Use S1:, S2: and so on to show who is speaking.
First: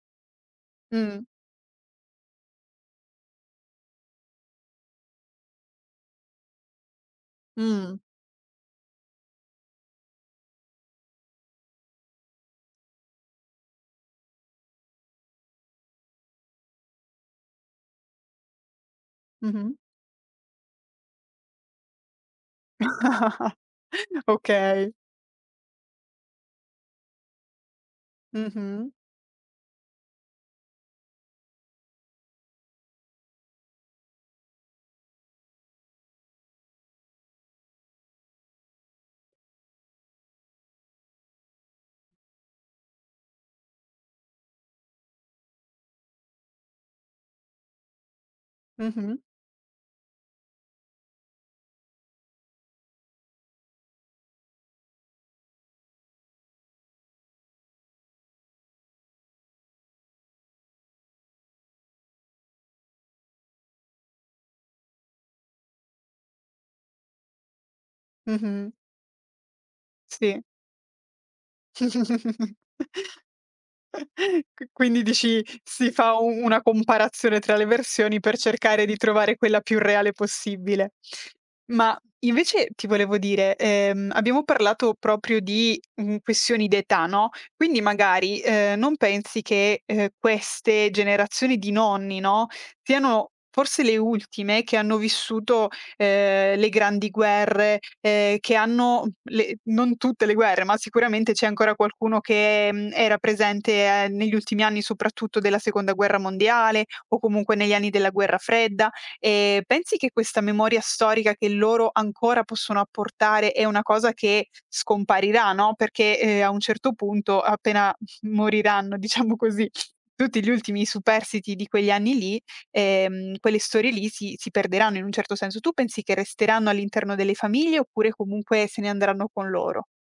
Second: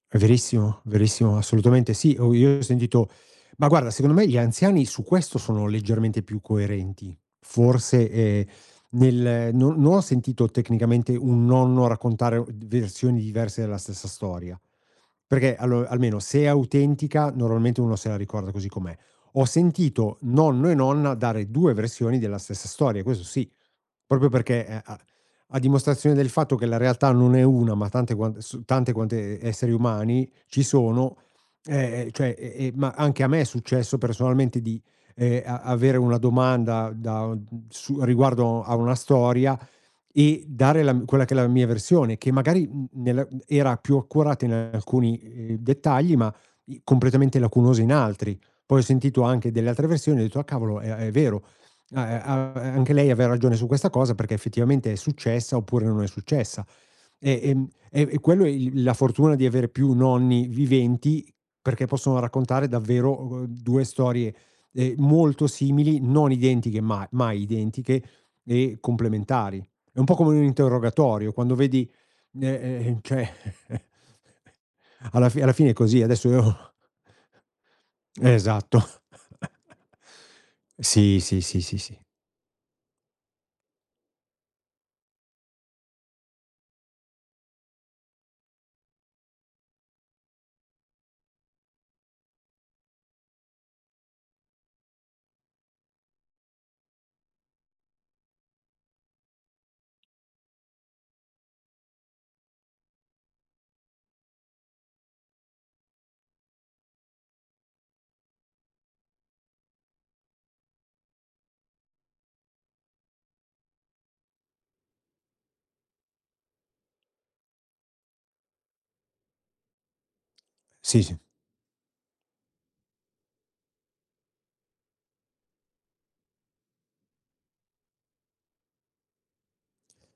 S1: È verissimo,
S2: Mh.
S1: verissimo, assolutamente sì. O io ho sentito ma guarda secondo me gli anziani su questo sono leggermente più coerenti.
S2: Mh.
S1: Forse, ehm, nel non non ho sentito tecnicamente un nonno raccontare o d versioni diverse della stessa storia, perché allo almeno se è autentica normalmente uno se la ricorda così com'è. Ho
S2: Mh-mh.
S1: sentito nonno e nonna dare 2 versioni della stessa storia, questo sì. Proprio perché e
S2: Okay.
S1: a a dimostrazione del fatto che la realtà non è 1, ma tante quante s
S2: Mh-mh.
S1: tante quante e esseri umani ci sono. Ehm, cioè, ehm, ehm, ma anche a me è successo personalmente di, ehm, a avere una domanda da o d su riguardo a una storia e dare la m quella che è la mia versione che magari, mhmm, nella mhmm, era più accurata in alcuni, ehm, dettagli, ma i completamente lacunosa in altri. Poi ho
S2: Mh-mh.
S1: sentito anche delle altre versioni e ho detto: "Ah, cavolo è a è vero, a ehm, a anche lei aveva ragione su questa cosa, perché effettivamente è successa, oppure non è successa". E ehm, e e quello è il la fortuna di avere più nonni viventi perché possono raccontare davvero, uhm, 2 storie, ehm, molto simili, non identiche, ma mai identiche
S2: Mh-mh.
S1: e complementari. È un po' come
S2: Si.
S1: un interrogatorio, quando vedi, n ehm, cioè
S2: Qui quindi
S1: alla fi
S2: dici,
S1: alla fine è
S2: si
S1: così,
S2: fa u
S1: adesso io
S2: una comparazione tra le versioni per
S1: Esatto.
S2: cercare di trovare quella più reale possibile.
S1: Sì, sì, sì, sì,
S2: Ma,
S1: sì.
S2: invece, ti volevo dire, ehm, abbiamo parlato proprio di, mhmm, questioni d'età, no? Quindi magari, ehm, non pensi che, ehm, queste generazioni di nonni, no, siano forse le ultime che hanno vissuto, ehm, le grandi guerre e che hanno le non tutte le guerre, ma sicuramente c'è ancora qualcuno che, mhmm, era presente, ehm, negli ultimi anni, soprattutto della Seconda guerra mondiale o comunque negli anni della Guerra Fredda. Ehm, pensi che questa memoria storica che loro ancora possono apportare è una cosa che scomparirà, no? Perché, ehm, a un certo punto, appena, moriranno, diciamo così, tutti gli ultimi
S1: Sì, sì.
S2: superstiti di quegli anni lì, ehm, quelle storie lì si si perderanno in un certo senso. Tu pensi che resteranno all'interno delle famiglie oppure comunque se ne andranno con loro?